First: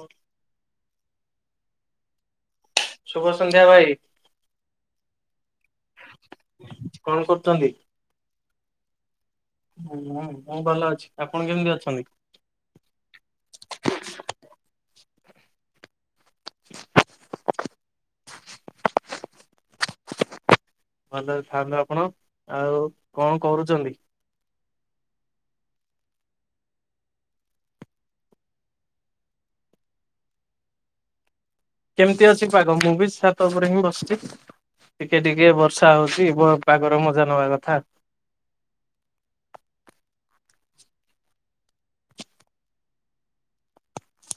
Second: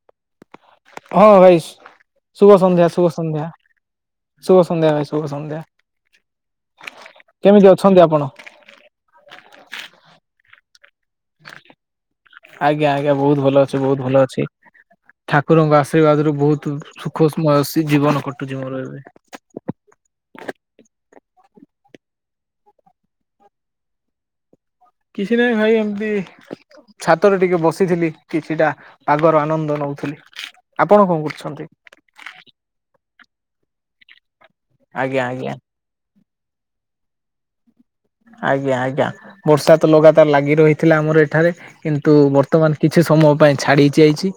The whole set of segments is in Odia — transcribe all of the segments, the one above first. କୋଉଠି? ହଁ ଭାଇସ ଶୁଭ ସନ୍ଧ୍ୟା, ଶୁଭ ସନ୍ଧ୍ୟା, ଶୁଭ ସନ୍ଧ୍ୟା, ଭାଇ ଶୁଭ ସନ୍ଧ୍ୟା। କଣ କରୁଛନ୍ତି? କେମିତି ଅଛନ୍ତି ଆପଣ? ମୁ ଭଲ ଅଛି। ଆପଣ କେମିତି ଅଛନ୍ତି? ଆଜ୍ଞା ଆଜ୍ଞା ବହୁତୁ ଭଲ ଅଛି ବହୁତୁ ଭଲ ଅଛି। [inaudible] ଠାକୁରଙ୍କ ଆଶୀର୍ବାଦ ରୁ ବହୁତୁ ସୁଖସ୍ମୟସି ଜୀବନ କଟୁଛି ମୋର ଏବେ। [inaudible] ଭଲରେ ଥାଆନ୍ତୁ ଆପଣ ଆଉ କଣ କରୁଛନ୍ତି? କିଛି ନାହିଁ ଭାଇ ଏମତି। ଛାତରେ ଟିକେ ବସିଥିଲି କିଛିଟା ପଗର ଆନନ୍ଦ ନଉଥିଲି। ଆପଣ କଣ କରୁଛନ୍ତି? କେମିତି ଅଛି ପାଗ? ମୁଁ ବି ଛାତ ଉପରେ ହିଁ ବସିଛି ଟିକେ ଆଜ୍ଞା ଟିକେ ଆଜ୍ଞା ବର୍ଷା ହଉଛି। କୁହ ପାଗର ମଜା ନବା କଥା। ଆଜ୍ଞା, ଆଜ୍ଞା, ବର୍ଷା ତ ଲଗାତାର ଲାଗି ରହିଥିଲା ଆମର ଏଠାରେ କିନ୍ତୁ ବର୍ତ୍ତମାନ କିଛି ସମୟ ପାଇଁ ଛାଡି ଯାଇଛି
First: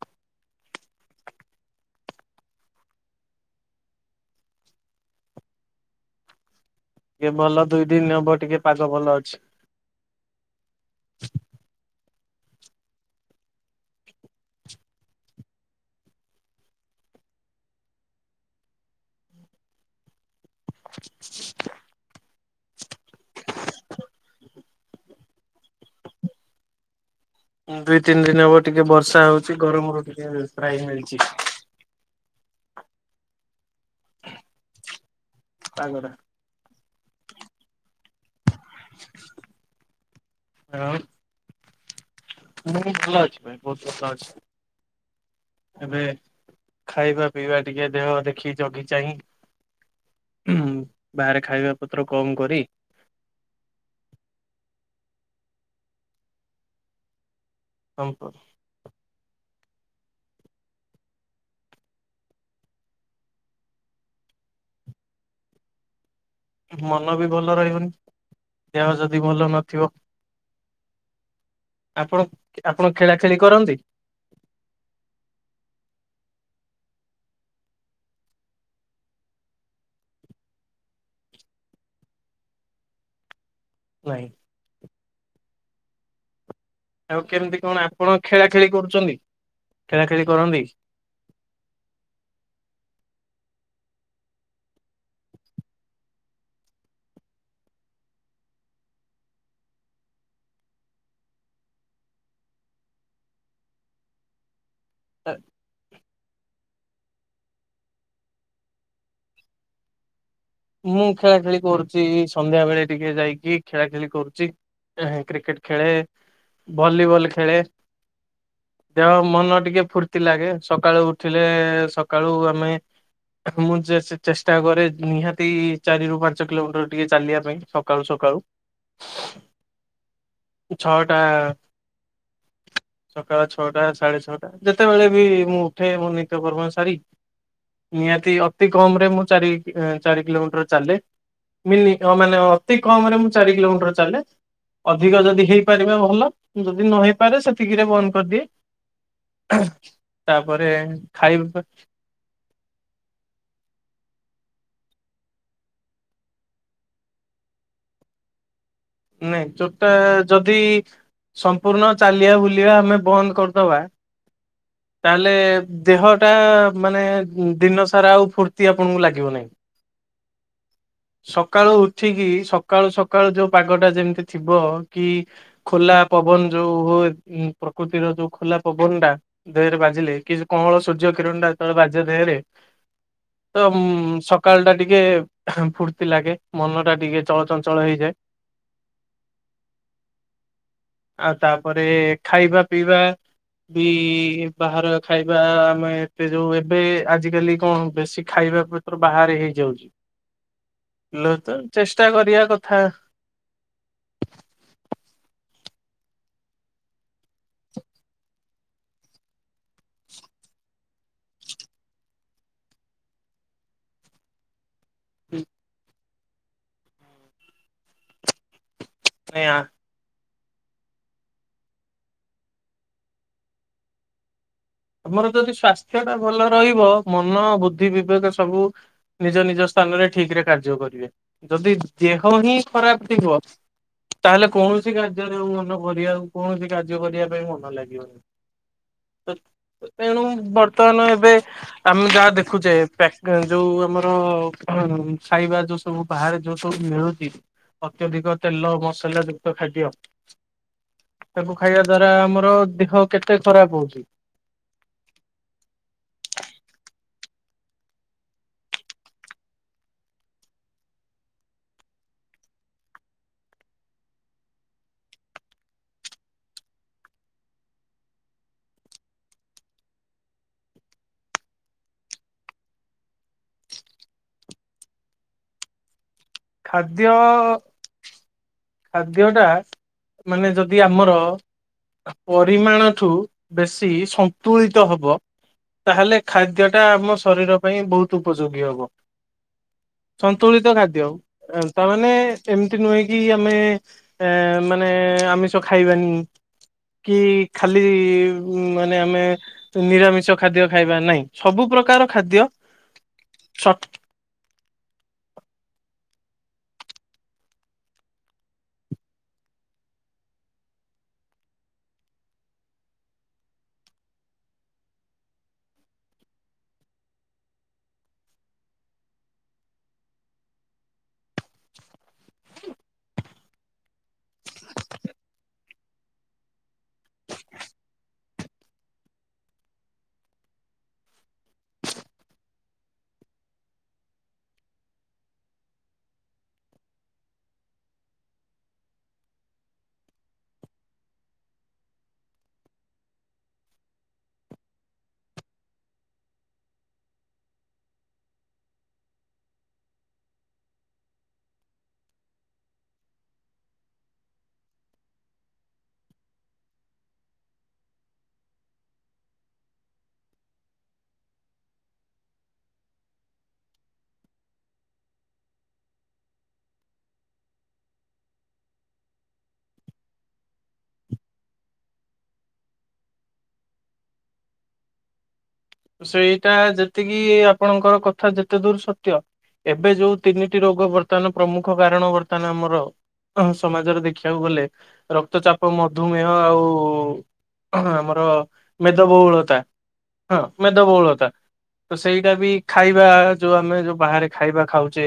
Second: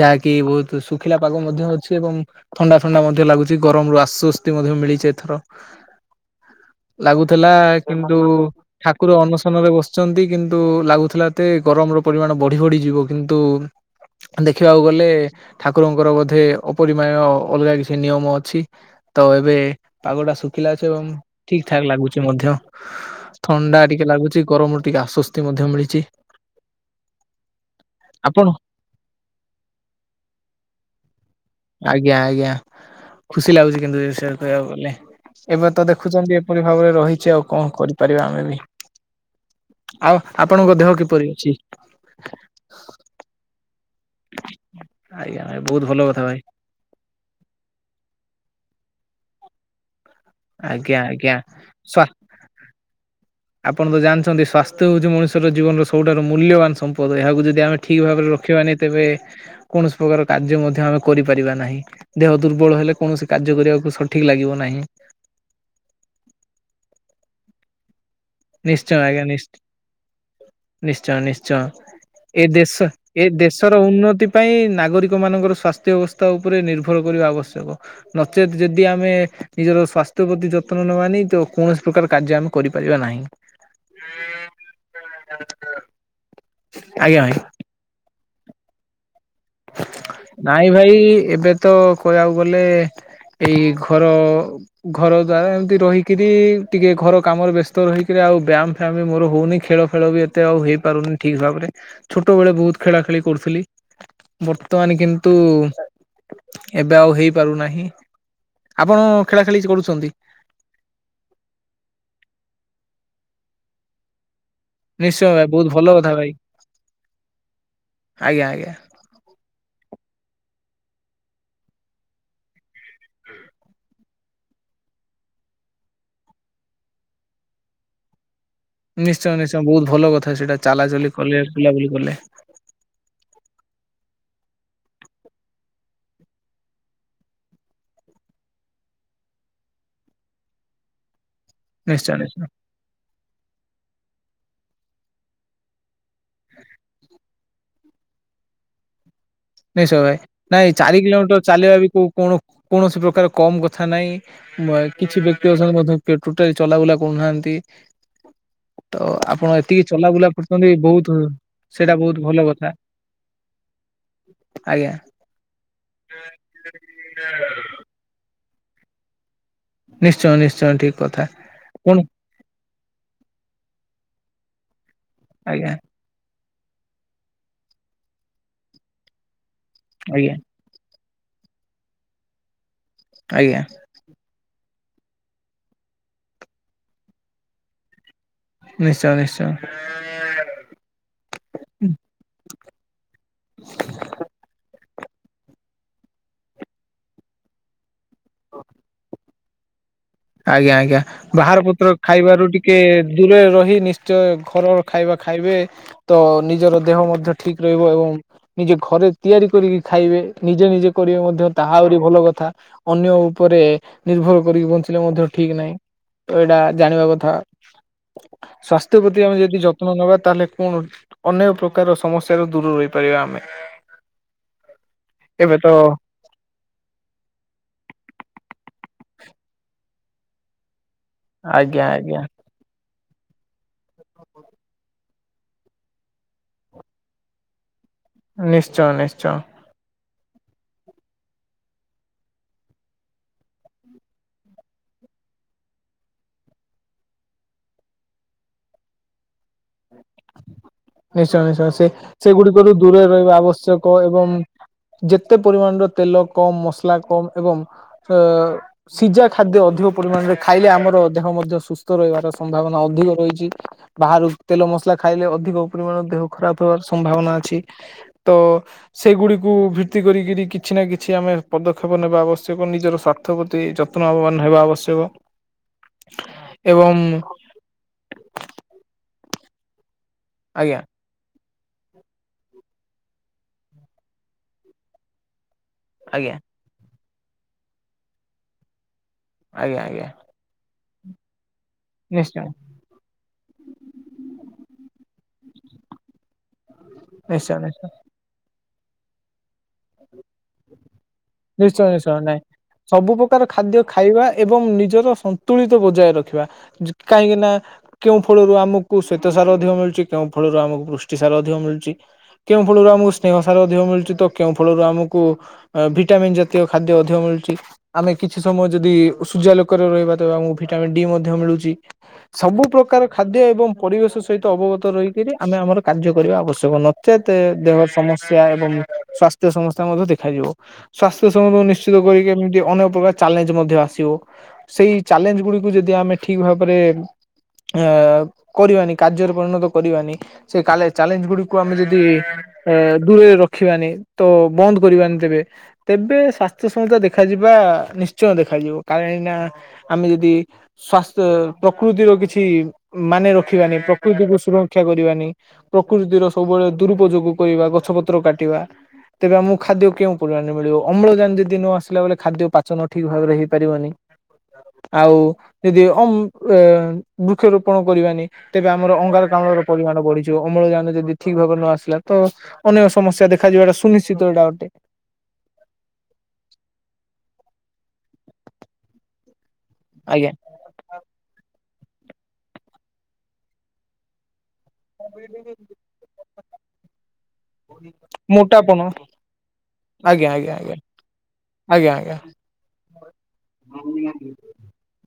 ଯାହାକି ବହୁତୁ ଶୁଖିଲା ପାଗ ମଧ୍ୟ ଅଛି ଏବଂ ଥଣ୍ଡା ଥଣ୍ଡା ମଧ୍ୟ ଲାଗୁଛି ଗରମରୁ ଆଶ୍ୱସ୍ତି ମଧ୍ୟ ମିଳିଛି ଏଥର। [inaudible] ଲାଗୁଥିଲା ଭଲ ଦୁଇ ଦିନ କିନ୍ତୁ ହବ ଟିକେ ପାଗ ଭଲ ଠାକୁର ଅଛି। ଅନଶନରେ ବସିଛନ୍ତି କିନ୍ତୁ ଲାଗୁଥିଲା ଏତେ ଗରମ ର ପରିମାଣ ବଢି ବଢିଯିବ କିନ୍ତୁ ଦେଖିବାକୁ ଗଲେ ଠାକୁରଙ୍କର ବୋଧେ ଅପରିମାୟ ଅଲଗା କିଛି ନିୟମ ଅଛି। ତ ଏବେ ପାଗ ଟା ଶୁଖିଲା ଅଛି ଏବଂ ଠିକ୍ ଠାକ୍ ଲାଗୁଛି ମଧ୍ୟ। ଥଣ୍ଡା ଟିକେ ଲାଗୁଛି ଗରମରୁ ଟିକେ ଆଶ୍ଵସ୍ତି ମଧ୍ୟ ମିଳିଛି। ଦୁଇ ତିନି ଦିନି ଆପଣ ହବ ଟିକେ ବର୍ଷା ହଉଚି ଗରମରୁ ଟିକେ ତ୍ରାହି ମିଳିଛି। ଆଜ୍ଞା ଆଜ୍ଞା। ଖୁସି ଲାଗୁଛି କିନ୍ତୁ ଏ ବିଷୟରେ କହିବାକୁ ଗଲେ, ଏବେ ତ ପାଗଟା। ଦେଖୁଛନ୍ତି ଏପରି ଭାବରେ ରହିଛି ଆଉ। କଣ କରିପାରିବା ଆମେ ବି, ଆଉ ଆପଣଙ୍କ ଦେହ ଆଉ କିପରି ଅଛି? ସୁସ୍ତ ଅଛି, ଆଜ୍ଞା ଭାଇ ବହୁତ ଭଲ ଏବେ କଥା ଭାଇ। ଖାଇବା ପିଇବା ଟିକେ ଦେହ ଦେଖିକି। ଜଗି ଚାହିଁ ଉଁହୁ ଆଜ୍ଞା ଆଜ୍ଞା ବାହାରେ ଖାଇବା ସ୍ୱା ପତ୍ର କମ୍ କରି। ଆପଣ ତ ଜାଣିଛନ୍ତି ସ୍ୱାସ୍ଥ୍ୟ ହଉଛି ମଣିଷର ଜୀବନର ସବୁଠାରୁ ମୂଲ୍ୟବାନ ସମ୍ପଦ ଏହାକୁ ଯଦି ଯଦି ଆମେ ଠିକ୍ ଭାବରେ ରଖିବାନି ତେବେ କୌଣସି ପ୍ରକାର କାର୍ଯ୍ୟ ମଧ୍ୟ ଆମେ କରିପାରିବା ନାହିଁ ଦେହ ଦୁର୍ବଳ ହେଲେ କୌଣସି କାର୍ଯ୍ୟ କରିବାକୁ ସଠିକ୍ ଲାଗିବ ନାହିଁ। [unintelligible] ମନ ବି ଭଲ ରହିବନି। ଦେହ ନିଶ୍ଚୟ ଯଦି ଆଜ୍ଞା, ଭଲ ନିଶ୍ଚୟ, ନଥିବ ନିଶ୍ଚୟଂ, ନିଶ୍ଚୟଂ। ଆପଣ ଏ ଦେଶ ଆପଣ ଖେଳା ଏ ଖେଳି କରନ୍ତି? ଦେଶର ଉନ୍ନତି ପାଇଁ ନାଗରିକ ମାନଙ୍କର ସ୍ୱାସ୍ଥ୍ୟ ଅବସ୍ଥା ସ୍ତା ଉପରେ ନିର୍ଭର କରିବା ଆବଶ୍ୟକ ନଚେତ୍ ଯଦି ଆମେ ନିଜର ସ୍ୱାସ୍ଥ୍ୟ ପ୍ରତି ଯତ୍ନ ନବାନି କିନ୍ତୁ କୌଣସି ପ୍ରକାର କାର୍ଯ୍ୟ ଆମେ କରିପାରିବା ନାହିଁ। [unintelligible] ଆଜ୍ଞା ଆଉ ଭାଇ। କେମିତି କଣ ଆପଣ ଖେଳା ଖେଳି କରୁଚନ୍ତି? ନାଇଁ ଭାଇ ଏବେ ତ କହିବାକୁ ଗଲେ ଏଇ ଘର। ଘର ଦ୍ଵାରା ଏମିତି ରହିକିରି। ଟିକେ ଘର କାମରେ ବ୍ୟସ୍ତ ରହିକିରି, ଆଉ ବ୍ୟାମ୍ ଫ୍ୟାମ୍ ବି ମୋର ହୋଉନି। ଖେଳ ଫେଳ ବି ଏତେ ଆଉ ହେଇପାରୁନି ଠିକ ଭାବରେ। ଛୋଟୋ ବେଳେ ବୋହୁତ ଖେଳା ଖେଳି କରୁ ଥିଲି। ବର୍ତ୍ତମାନ କିନ୍ତୁ ଏବେ ଆଉ ହେଇପାରୁନାହିଁ। ଆପଣ ଖେଳା ଖେଳି କିଛି କରୁଛନ୍ତି। ମୁଁ ଖେଳା ଖେଳି କରୁଚି। ସନ୍ଧ୍ୟା ବେଳେ ଟିକେ ଯାଇକି। ଖେଳା ଖେଳି କରୁଚି। ଏହେଁ ନିଶ୍ଚୟ ଭାଇ କ୍ରିକେଟ ବହୁତ ଭଲ ଖେଳେ। କଥା ଭାଇ ଭଲିିବଲ୍ ଖେଳେ। ଆଜ୍ଞା ଆଜ୍ଞା ଦେହ ମନ ଟିକେ ଫୁର୍ତ୍ତି ଲାଗେ। ସକାଳୁ ଉଠିଲେ, ସକାଳୁ ଆମେ ମୁଁ ଯେ, ସେ ଚେଷ୍ଟା କରେ। ନିହାତି ତି ଚାରି ରୁ ପାଞ୍ଚ କିଲୋମିଟର ଟିକେ ଚାଲିବା ପାଇଁ। ସକାଳୁ ସକାଳୁ। ନିଶ୍ଚୟ ନିଶ୍ଚୟ ବୋହୁତ ଭଲ କଥା ସେଇଟା ଚାଲାଚଲି ଛଅଟା କଲେ ବୁଲାବୁଲି କଲେ। ସକାଳ ଛଅଟା ସା ଯେତେବେଳେ ବି ମୁଁ ଉଠେ ମୁଁ ନିତ କର୍ମ ସାରି ନିହାତି ଅତି କମ ରେ ମୁଁ ଚାରି ଏଁ ଚାରି କିଲୋମିଟର ଚାଲେ। ମିନି ଅଁ ନିଶ୍ଚୟ ମାନେ ନିଶ୍ଚୟ ଅତି କମରେ ମୁଁ ଚାରି କିଲୋମିଟର ଚାଲେ। ଅଧିକ ଯଦି ହେଇପାରିବ ଭଲ। ଯଦି ନହେଇପାରେ ସେତିକିରେ ବନ୍ଦ କରିଦିଏ। ନାଇଁ ସ ଭାଇ। ତାପରେ ନାଇଁ ଚାରି କିଲୋମିଟର ଖାଇବା ଚାଲିବା ବି କୋଉ କୋଣୋ କୌଣୋସି ପ୍ରକାର କମ କଥା ନାଇଁ। ମୟ କିଛି ବ୍ୟକ୍ତି [unintelligible] ମଧ୍ୟ କି ଟୋଟାଲି ଚଲାବୁଲା କରୁନାହାନ୍ତି। ତ [inaudible] ନାଇଁ ଆପଣ ଏତିକି ଟୋଟା ଚଲାବୁଲା ଯଦି କରୁଛନ୍ତି ବହୁତ ସମ୍ପୂର୍ଣ ସେଇଟା ବହୁତ ଚାଲିବା ଭଲ କଥା ବୁଲିବା ଆମେ ବନ୍ଦ କରିଦବା। ବା। ଆଜ୍ଞା। ତାହେଲେ ଦେହଟା ମାନେ ଦିନ ସାରା ଆଉ ଫୁର୍ତ୍ତି ଆପଣଙ୍କୁ ଲାଗିବ ନାହିଁ। ନିଶ୍ଚୟ ନିଶ୍ଚୟ ଠିକ କଥା ସକାଳୁ କଣ ଉଠିକିରି ସକାଳୁ ସକାଳୁ ଯୋଉ ପାଗ ଟା ଯେମିତି ଥିବ କି ଆଜ୍ଞା ଖୋଲା ପବନ ଯୋଉ ହୋଏ ପ୍ରକୃତିର ଯୋଉ ଖୋଲା ପବନ ଟା ଦେହେରେ ବାଜିଲେ ଆଜ୍ଞା ଯୋ କଁଅଳ ସୂର୍ଯ୍ୟ କିରଣଟା ଯେତୋବେଳେ ବାଜେ ଦେହେରେ। ଆଜ୍ଞା ତ ଉଁ ସକାଳ ଟା ଟି କେ ଫୁର୍ତ୍ତି ଲାଗେ। ମନ ଟା ଟିକେ ଚଳଚଞ୍ଚଳ ହେଇଯାଏ। ନିଶ୍ଚୟ ନିଶ୍ଚୟ। ଆଉ ତାପରେ ଖାଇବା ପିଇବା ବି ବାହାର ଖାଇବା ଆମେ ଏତେ ଯୋଉ ଏବେ ଆଜିକାଲି କଣ ବେଶୀ ଖାଇବା ପତ୍ର ବାହାରେ ହେଇଯାଉଛି। ଆଜ୍ଞା ଆଜ୍ଞା ଲୋ ତ ବାହାର ପତ୍ର ଚେଷ୍ଟା କରିବା ଖାଇବାରୁ ଟିକେ କଥା ଦୂରରେ ରହି। ନିଶ୍ଚୟ ଘରର ଖାଇବା ଖାଇବେ ତ ନିଜର ଦେହ ମଧ୍ୟ ଠିକ ରହିବ ଏବଂ ନିଜେ ଘରେ ତିଆରି କରିକି ଖାଇବେ। ନିଜେ ନିଜେ କରିବେ ମଧ୍ୟ ତାହା ଆହୁରି ଭଲ କଥା। ଅନ୍ୟ ଉପରେ ରେ ନିର୍ଭର କରିକି ବ ମଧ୍ୟ ଠିକ ନାହିଁ। ତ ଏଇଡ଼ା ଜାଣିବା କଥା। ସ୍ୱାସ୍ଥ୍ୟ ପ୍ରତି ଆମେ ନାଇଁ ଆ ଯଦି ଯତ୍ନ ନବା ତାହେଲେ କଣ ଅନେକ ପ୍ରକାର ସମସ୍ୟାରୁ ଦୂରରେ ରହିପାରିବା ଆମେ। ଆମର ଯଦି ଏବେ ତ ସ୍ଵାସ୍ଥ୍ୟ ଟା ଭଲ ରହିବ। ମନ, ବୁଦ୍ଧି, ବିବେକ ସବୁ ନିଜ ନିଜ ସ୍ଥାନରେ ଠିକ ରେ କାର୍ଯ୍ୟ କରିବେ। ଯଦି ଆଜ୍ଞା ଆଜ୍ଞା ଦେହ ହିଁ ଖରାପ ଥିବ। ତାହେଲେ କୌଣୋସି କାର୍ଯ୍ୟରେ ଆଉ ମନ କରିବା କୌଣୋସି କାର୍ଯ୍ୟ କରିବା ପାଇଁ ମନ ଲା ନିଶ୍ଚୟ ନିଶ୍ଚୟ। ତେଣୁ ବର୍ତ୍ତମାନ ଏବେ ଆମେ ଯାହା ଦେଖୁଛେ ପ୍ୟାକ୍ ଯୋଉ ଆମର ଖାଇବା ଯୋଉ ସବୁ ବାହାରେ ଯୋଉ ସବୁ ମିଳୁଚି। ଅତ୍ୟଧିକ ତେଲ ମସଲା ଯୁକ୍ତ ଖାଦ୍ୟ। ନିଶ୍ଚୟ ତାକୁ ନିଶ୍ଚୟ ଖାଇବା ସେ ଦ୍ଵାରା ଆମର ସେଗୁଡିକରୁ ଦେହ ଦୂରରେ ରହିବା କେତେ ଖରାପ ଆବଶ୍ୟକ ହଉଛି। ଏବଂ ଯେତେ ପରିମାଣର ତେଲ କମ ମସଲା କମ ଏବଂ ଅ ସିଜା ଖାଦ୍ ଦ୍ୟ ଅଧିକ ପରିମାଣରେ ଖାଇଲେ ଆମର ଦେହ ମଧ୍ୟ ସୁସ୍ଥ ରହିବାର ସମ୍ଭାବନା ଅଧିକ ରହିଚି। ବାହାରୁ ତେଲ ମସଲା ଖାଇଲେ। ଅଧିକ ପରିମାଣ ଦେହ ଖରାପ ହେବାର ସମ୍ଭାବନା ଅଛି। ତ ସେଗୁଡିକୁ ଭିତି ତି କରିକରି କିଛି ନା କିଛି। ଆମେ ପଦକ୍ଷେପ ନେବା ଆବଶ୍ୟକ। ନିଜର ସ୍ୱାର୍ଥପ୍ରତି, ଯତ୍ନବାନ ହେବା ଆବଶ୍ୟକ। [inaudible] ଏବଂ ଖାଦ୍ୟ-ଅ ଖାଦ୍ୟ ଟା ମାନେ ଯଦି ଆଜ୍ଞା ଆମର ପରିମାଣ ଠୁ ବେଶୀ ସନ୍ତୁଳିତ ହବ। ତାହେଲେ, ଆଜ୍ଞା ଖାଦ୍ୟ ଟା ଆମ ଶରୀର ପାଇଁ ବହୁତ ଉପଯୋଗୀ ହବ। ଆଜ୍ଞା ଆଜ୍ଞା ସନ୍ତୁଳିତ ଖାଦ୍ୟ। ତା'ମାନେ ନିଶ୍ଚୟ ଏମିତି ନୁହେଁ କିି ଆମେ ଏଁ ମାନେ, ଆମିଷ ଖାଇବାନି। କି ନିଶ୍ଚୟ ନିଶ୍ଚୟ ଖାଲି ଉଁ ମାନେ ଆମେ ନିରାମିଷା ଖାଦ୍ୟ ଖାଇବା ନାହିଁ। ସବୁ ନିଶ୍ଚୟ ପ୍ରକାର ନିଶ୍ଚୟ ନାଇଁ ଖାଦ୍ୟ ସବୁ ପ୍ରକାର ସ ଖାଦ୍ୟ ଖାଇବା ଏବଂ ନିଜ ନିଜର ସନ୍ତୁଳିତ ବଜାୟ ରଖିବା କାହିଁକି ନା କେଉଁ ଫଳରୁ ଆମକୁ ଶ୍ଵେତ ସାର ଅଧିକ ମିଳୁ ଚି କେଉଁ ଫଳରୁ ଆମକୁ ପୃଷ୍ଟି ସାର ଅଧିକ ମିଳୁଚି? କେଉଁ ଫଳରୁ ଆମକୁ ସ୍ନେହ ସାର ଅଧିକ ମିଳୁଛି ତ କେଉଁ ଫଳରୁ ଆମକୁ ଭି ଭିଟାମିନ ଯାତ୍ୟ ଖାଦ୍ୟ ଅଧିକ ମିଳୁଚି। ଆମେ କିଛି ସମୟ ଯଦି ସୂର୍ଯ୍ୟ ଆଲୋକରେ ରହିବା, ତେବେ ଆମକୁ ଭିଟାମିନ ଡି ମଧ୍ୟ ମିଳୁଚି। ସବୁ ପ୍ରକାର ଖାଦ୍ୟ ଏବଂ ପରିବେଶ ସହିତ ଅବଗତ ରହିକିରି, ଆମେ ଆମର କାର୍ଯ୍ୟ କରିବା ଆବଶ୍ୟକ। ନଚେତେ, ଦେହର ସମସ୍ୟା ଏବଂ ସ୍ୱାସ୍ଥ୍ୟ ସମସ୍ୟା ମଧ୍ୟ ଦେଖାଯିବ। ସ୍ୱାସ୍ଥ୍ୟ ସମଦ ନିଶ୍ଚିତ କରିକି, ଏମିତି ଅନେକ ପ୍ରକାର ଚ୍ୟାଲେଞ୍ଜ ମଧ୍ୟ ଆସିବ ସେଇ ଚ୍ୟାଲେଞ୍ଜ ଗୁଡିକୁ ଯଦି ଆମେ ଠିକ୍ ଭାବରେ ଅଁ କରିବାନି, କାର୍ଯ୍ୟରେ ପରିଣତ କରିବାନି। ସେ କା ଚ୍ୟାଲେଞ୍ଜ ଗୁଡିକୁ ଆମେ ଯଦି ଏଁ ଦୂରରେ ରଖିବାନି। ତ ବନ୍ଦ କରିବାନି ତେବେ ତେବେ ସ୍ୱାସ୍ଥ୍ୟସମସ୍ୟା ଦେଖାଯିବା, ନିଶ୍ଚୟ ଦେଖାଯିବ। କାଇଁକିନା ଆମେ ଯଦି ସୁ ସ୍ଵାସ୍ଥ୍ୟ, ପ୍ରକୃତିର କିଛି ମାନେ ରଖିବାନି। ପ୍ରକୃତିକୁ ସୁରକ୍ଷା କରିବାନି। ପକ୍ କୃତିର ସବୁବେଳେ ଦୁରୁପଯୋଗ କରିବା, ଗଛ ପତ୍ର କାଟିବା, ତେବେ ଆମକୁ ଖାଦ୍ୟ କେଉଁ ପରିମାଣରେ ମିଳିବ? ଅମ୍ଳଜାନ ଯଦି ନ ଆସିଲା ବେଲେ, ମାନେ ଖାଦ୍ୟ ପାଚନ ଠିକ୍ ଭାବରେ ହେଇପାରିବନି। ଆଉ ଯଦି ଅମ୍ ଅ ବୃକ୍ଷରୋପଣ କରିବାନି! ତେବେ ଆମର ଅଙ୍ଗାର କାମ ଅମ୍ଳ ର ପରିମାଣ ବଢିଯିବ। ଅମ୍ଳଜାନ ଯଦି ଠିକ୍ ଭାବରେ ନ ଆସିଲା! ତ ଅନେକ ସମସ୍ୟା ଦେଖାଯିବାଟା ସୁନିଶ୍ଚିତ! ଏଟା ଅଟେ ସେଇଟା ଯେତିକି ଆପଣଙ୍କର କଥା ଯେତେ ଦୂର ସତ୍ୟ ଏବେ ଯୋଉ ଆଜ୍ଞା। ତିନିଟି ରୋଗ, ବର୍ତ୍ତମାନ ପ୍ରମୁ ମୁଖ କାରଣ ବର୍ତ୍ତମାନ ଆମର, ଅହ ସମାଜରେ ଦେଖିବାକୁ ଗଲେ ରକ୍ତ ଚାପ, ମଧୁମେହ ଆଉ ଅ ହ ଆମର ମୋଟାପଣ ମେଦବହୁଳତା ଆଜ୍ଞା ହଁ ଆଜ୍ଞା ଆଜ୍ଞା ମେଦବହୁଳତା। ଆଜ୍ଞା ତ ଆଜ୍ଞା ସେଇଟା ବି ଖାଇବା, ଯୋଉ ଆମେ ଯୋଉ ବାହାରେ ଖାଇବା ଖାଉଚେ।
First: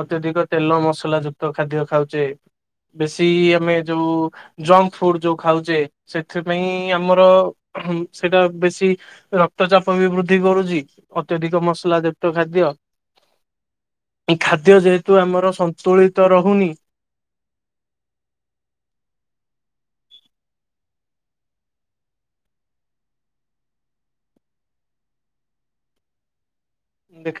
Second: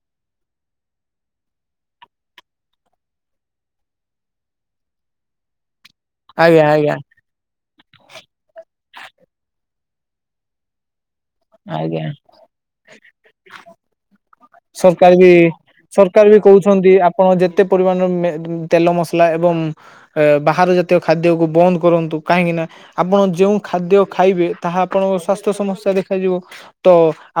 ଅତ୍ୟଧିକ ତେଲ ମସଲା ଯୁକ୍ତ ଖାଦ୍ୟ ଖାଉଚେ। ବେଶୀ ଆମେ ଯୋଉ-ଉ, ଜଙ୍କ ଫୁଡ୍ ଯୋଉ ଖାଉଚେ ସେଥିପାଇଁ, ଆଜ୍ଞା ଆଜ୍ଞା ଆମର ସେଇଟା ବେଶୀ ର ରକ୍ତ ଚାପ ବି ବୃଦ୍ଧି କରୁଛି, ଅତ୍ୟଧିକ ମସଲା ଆଜ୍ଞା। ଯୁକ୍ତ ଖାଦ୍ୟ। ଖାଦ୍ୟ ସରକାର ଯେହେତୁ ବି ଆମର ସନ୍ ସରକାର ବି କହୁଛନ୍ତି, ଆପଣ ଯେତେ ପରିମାଣର ମେ ତେଲ ମସଲା ଏବଂ ଏ ବାହାର ଜାତୀୟ ଖାଦ୍ୟକୁ ବନ୍ଦ କରନ୍ତୁ। କାହିଁକି ନା! ଆପଣ ଯେଉଁ ଖାଦ୍ୟ ଖାଇବେ, ତାହା ଆପଣ ସ୍ୱାସ୍ଥ୍ୟ ସମସ୍ୟା ଦେଖାଯିବ। ତ,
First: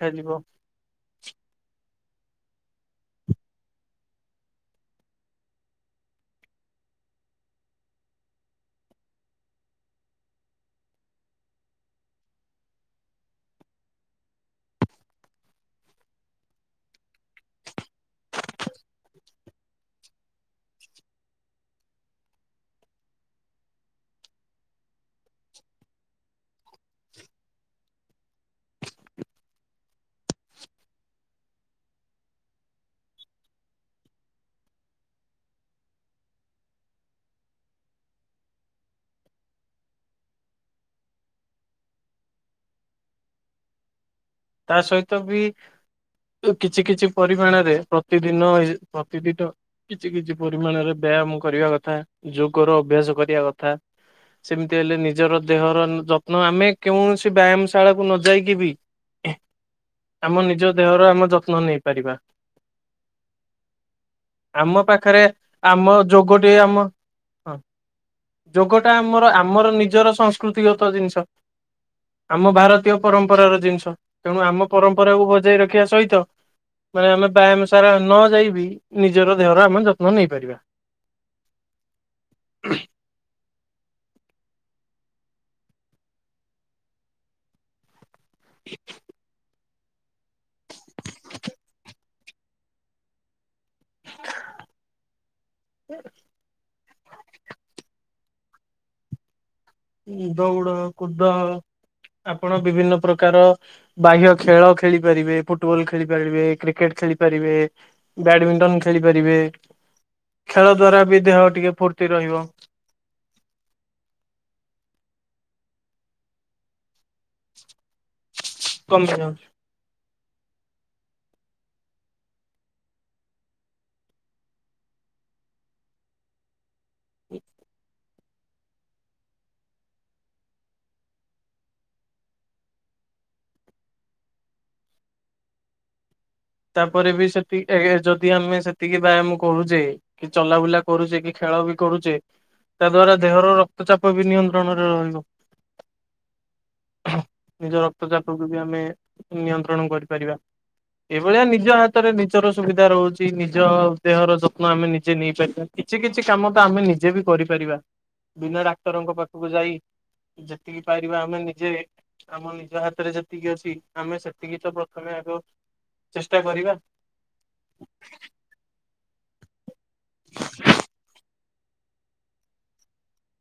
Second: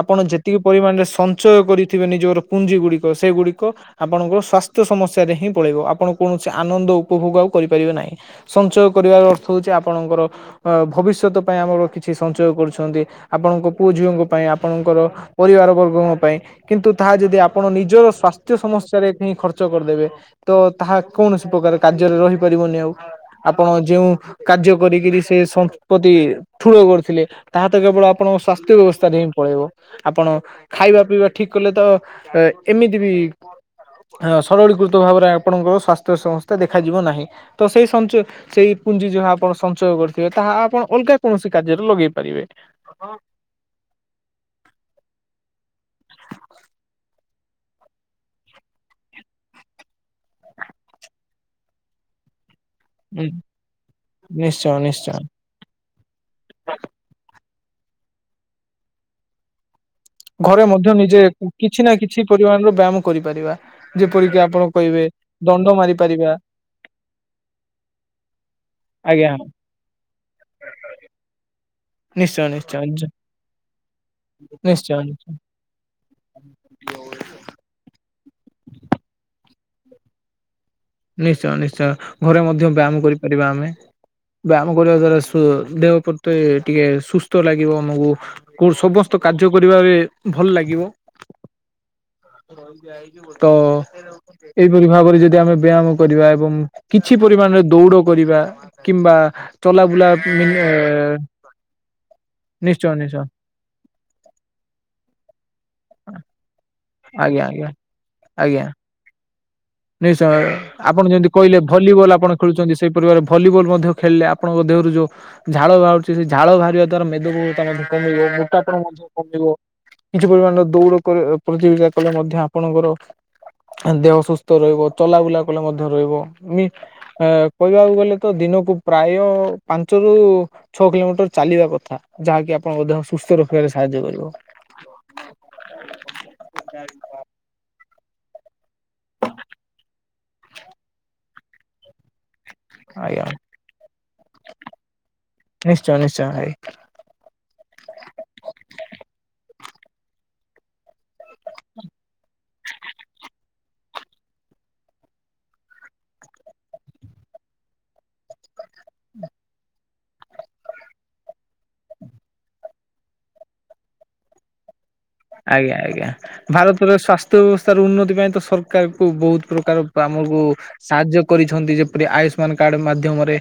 ଆପଣ ଯେତିକି ପରିମାଣରେ ସଂଚୟ କରି ନିଜର ପୁଞ୍ଜି ଗୁଡ଼ିକ, ସେଗୁଡ଼ିକ ଆପଣଙ୍କ ସ୍ୱାସ୍ଥ୍ୟ ସମସ୍ୟାରେ ହିଁ ପଳେଇବ। ଆପଣ କୌଣସି ଆନନ୍ଦ ଉପଭୋଗ ଆଉ କରିପାରିବେ ନାହିଁ। ସଞ୍ଚୟ କରିବାର ଅର୍ଥ ହଉଛି, ଆପଣଙ୍କର ଅଁ ଭବିଷ୍ୟତ ପାଇଁ ଆମର କିଛି ସଞ୍ଚୟ କରୁଛନ୍ତି, ଆପଣଙ୍କ ପୁଅ ଝିଅଙ୍କ ପାଇଁ ଆପଣଙ୍କର ପରିବାର ବର୍ଗଙ୍କ ପାଇଁ। କିନ୍ତୁ, ତାହା ଯଦି ଆପଣ ନିଜର ସ୍ୱାସ୍ଥ୍ୟ ସମସ୍ୟା ରେ ହିଁ ଖର୍ ର୍ଚ କରିଦେବେ। ତ ତାହା କୌଣସି ପ୍ରକାର କାର୍ଯ୍ୟରେ ରହିପାରିବନି ଆଉ। ଆପଣ ଯେଉଁ କାର୍ଯ୍ୟ କରିକିରି, ସେ ସମ୍ପତ୍ତି ଠୁଳ କରୁଥିଲେ, ତାହା ତ କେବଳ ଆପଣ ସ୍ୱାସ୍ଥ୍ୟ ବ୍ୟବସ୍ଥା ରେ ହିଁ ପଳେଇବ। ଆପଣ ଖାଇବା ପିଇବା ଠିକ୍ କଲେ ତ, ଏମିତି ବି ଆ ସରଳୀକୃତ ଭାବରେ ଆପଣଙ୍କର ସ୍ୱାସ୍ଥ୍ୟ ସଂସ୍ଥା ଦେଖାଯିବ ନାହିଁ ତ ସେଇ ସଞ୍ଚ ସେଇ ପୁଞ୍ଜି ଯାହା ଆପଣ ସଞ୍ଚୟ କରିଥିବେ ତାହା ଆପଣ ଅଲଗା କୌଣସି କାର୍ଯ୍ୟରେ ଲଗେଇ ପାରିବେ। [inaudible] ତା ସହିତ ବି କିଛି କିଛି ପରିମାଣରେ ପ୍ରତିଦିନ ଏ ପ୍ରତିଦିନ କିଛି କିଛି ପରିମାଣରେ ବ୍ୟାୟାମ କରିବା କଥା ଯୋଗର ଅଭ୍ୟାସ ହୁଁ କରିବା କଥା। ନିଶ୍ଚୟ ସେମିତି ହେଲେ ନିଶ୍ଚୟ ନିଜର ଦେହର ଯତ୍ନ ଆମେ କୌଣସି ବ୍ୟାୟାମ ଶାଳାକୁ ନ ଯାଇକି ବି ଆମ ନିଜ ଘରେ ମଧ୍ୟ ଦେହର ନିଜେ ଆମ ଯତ୍ନ କିଛି ନା ନେଇପାରିବା କିଛି ପରିମାଣର ବ୍ୟାୟାମ କରିପାରିବା ଯେପରିକି ଆପଣ ଆମ କହିବେ? ପାଖରେ ଦଣ୍ଡ ମାରି ଆମ ପାରିବା ଯୋଗଠି ଆମ ହଁ। ଯୋଗଟା ଆମର ଆଜ୍ଞା ଆମର ନିଜର ସଂସ୍କୃତିଗତ ଜିନିଷ। ଆମ ନିଶ୍ଚୟ ନିଶ୍ଚୟ ଭାରତୀୟ ପରମ୍ପରାର ଜିନିଷ। ତେଣୁ ଆମ ନିଶ୍ଚୟ ପରମ୍ପରାକୁୁ ନିଶ୍ଚୟ। ବଜେଇ ରଖିବା ସହିତ ମାନେ ଆମେ ବ୍ୟାୟାମ ସାରା ନ ଯାଇ ବିି ନିଜର ଦେହର ଆମେ ଯତ୍ନ ନେଇପାରିବା। ନିଶ୍ଚୟ ନିଶ୍ଚୟ ଘରେ ମଧ୍ୟ ବ୍ୟାୟାମ କରିପାରିବା ଆମେ ବ୍ୟାୟାମ କରିବା ଦ୍ଵାରା ସ ଦେହ ପ୍ରତି ଟିକେ ସୁସ୍ଥ ଲାଗିବ ଆମକୁ କୁଂ ସମସ୍ତ କାର୍ଯ୍ୟ କରିବାରେ ଭଲ ଲାଗିବ। ତ ଏଇପରି ଭାବରେ ଯଦି ଆମେ ବ୍ୟାମ କରିବା ଏବଂ କିଛି ପରିମାଣରେ ଦୌଡ଼ କରିବା କିମ୍ବା ଚଲାବୁଲା ଦୌଡ଼ କୁଦ। ଆପଣ ନିଶ୍ଚୟ ବିଭିନ୍ନ ନିଶ୍ଚୟ ପ୍ରକାର ବାହ୍ୟ ଖେଳ ଖେଳିପାରିବେ। ପୁ ଫୁଟବଲ ଖେଳି ପାରିବେ କ୍ରିକେଟ ଆଜ୍ଞା ଖେଳିପାରିବେ ଆଜ୍ଞା ଆଜ୍ଞା ବ୍ୟାଡମିଟନ ଖେଳିପାରିବେ। ନିଶ୍ଚୟ ଆପଣ ଯଦି କହିଲେ ଟିକେ ଫୁର୍ତ୍ତି ଭଲିବଲ ଆପଣ ରହିବ ଖେଳୁଛନ୍ତି ସେଇପରି ଭାବରେ ଭଲିବଲ ମଧ୍ୟ ଖେଳିଲେ ଆପଣଙ୍କ ଦେହରୁ ଯୋଉ ଝାଳ ବାହାରୁଛି ସେ ଝାଳ ବାହାରିବା। ତାର ମେଦ ବହୁଳତା କମିବ ମୋଟା ପଣ ମଧ୍ୟ କମି କମିବ। ଯାଉଛି। କିଛି ପରିମାଣର ଦୌଡ଼ କରି ପ୍ରତିଯୋଗିତା କଲେ ମଧ୍ୟ ଆପଣଙ୍କର ଦେହ ସୁସ୍ଥ ତ ରହିବ ଚଲାବୁଲା କଲେ ମଧ୍ୟ ରହିବ ମି ଆ କହିବାକୁ ଗଲେ ତ ଦିନକୁ ପ୍ରାୟ ପାଞ୍ଚ ରୁ ଛଅ କିଲୋମିଟର ଚାଲିବା କଥା ଯାହାକି ଆପଣ ସୁସ୍ଥ ରଖିବାରେ ସାହାଯ୍ୟ କରିବ। ତାପରେ ବି ସେତିଟା ହେ ଯଦି ଆମେ ସେତିକି ବ୍ୟାୟାମ କରୁଛେ କି ଚଲାବୁଲା କରୁଛେ, କି ଖେଳ ବି କରୁଛେ ତା ଦ୍ଵାରା ଆଜ୍ଞା ଦେହର ରକ୍ତ ଚାପ ବି ନିୟନ୍ତ୍ରଣରେ ରହିବ। ନିଶ୍ଚୟ ନିଶ୍ଚୟ ଭାଇ ନିଜ ରକ୍ତ ଚାପକୁ ବି ଆମେ ନିୟନ୍ତ୍ରଣ କରିପାରିବା। ଏଇଭଳିଆ ନିଜ ହାତରେ ନିଜର ସୁବିଧା ରହୁଛି ନିଜ ଦେହର ଯତ୍ନ ଆମେ ନିଜେ ନେଇପାରିବା କିଛି କିଛି କାମ ତ ଆମେ ନିଜେ ବି କରିପାରିବା। ବିନା ଡାକ୍ତରଙ୍କ ପାଖକୁ ଯାଇ। ଯେତିକି ପାରିବା ଆମେ ନିଜେ ଆମ ନିଜ ହାତରେ ଯେତିକି ଅଛି ଆମେ ସେତିକି ତ ପ୍ର ତମେ ଆଗ ଆଜ୍ଞା ଆଜ୍ଞା ଚେଷ୍ଟା କରିବା ଭାରତର ସ୍ୱାସ୍ଥ୍ୟ ବ୍ୟବସ୍ଥାର ଉନ୍ନତି ପାଇଁ ତ ସରକାରକୁ ବହୁତ ପ୍ରକାର ଆମକୁ ସାହାଯ୍ୟ କରିଛି। ଯେପରି ଆୟୁଷ୍ମାନ କାର୍ଡ ମାଧ୍ୟମରେ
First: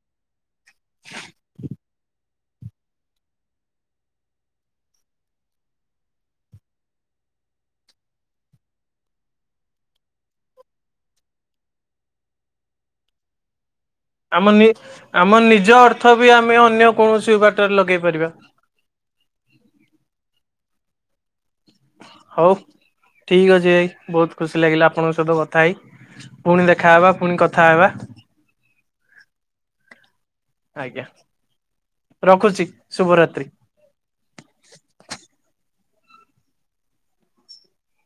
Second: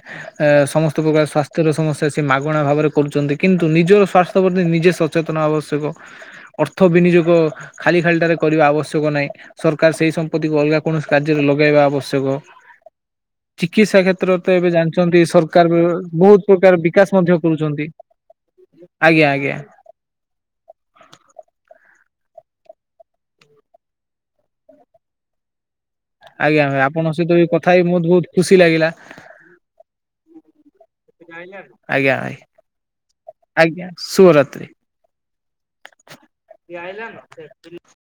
ଏ ସମସ୍ତ ପ୍ରକାର ସ୍ୱାସ୍ଥ୍ୟର ସମସ୍ୟା ସେ ମାଗଣା ଭାବରେ କର କିନ୍ତୁ ନିଜ ସ୍ୱାସ୍ଥ୍ୟ ପ୍ରତି ନିଜେ ସଚେତନ ଆବଶ୍ୟକ। ଅର୍ଥ ବିନିଯୋଗ ଖାଲି ଖାଲିଟାରେ କରିବା ଆବଶ୍ୟକ ନାହିଁ ସରକାର ସେଇ ସମ୍ପତ୍ତିକୁ ଅଲଗା କୌଣସି କାର୍ଯ୍ୟରେ ଲ ଗାଇବା ଆବଶ୍ୟକ। ଚିକିତ୍ସା କ୍ଷେତ୍ରରେ ତ ଆମ ନି ଏବେ ଜାଣିଛନ୍ତି ଆମ ସରକାର ନିଜ ଅର୍ଥ ବି ବହୁତ ଆମେ ପ୍ରକାର ଅନ୍ୟ ବିକାଶ ମଧ୍ୟ କୌଣସି ବାଟରେ କରୁଛନ୍ତି। ଲଗେଇ ପାରିବା। ଆଜ୍ଞା ଆଜ୍ଞା। ହଉ ଠିକ ଅଛି ଭାଇ ବହୁତ ଖୁସି ଲାଗିଲା ଆପଣଙ୍କ ସହିତ କଥା ହେଇ। ଆଜ୍ଞା ପୁଣି ଭାଇ ଦେଖାହବା ଆପଣଙ୍କ ସହିତ ପୁଣି ବି କଥା ହେଇ ହେବା। ମତେ ବହୁତ ଖୁସି ଲାଗିଲା। ଆଜ୍ଞା ଆଜ୍ଞା ଭାଇ ରଖୁଛି ଶୁଭରାତ୍ରି। ଆଜ୍ଞା କିଏ ଆଇଲାନ [unintelligible]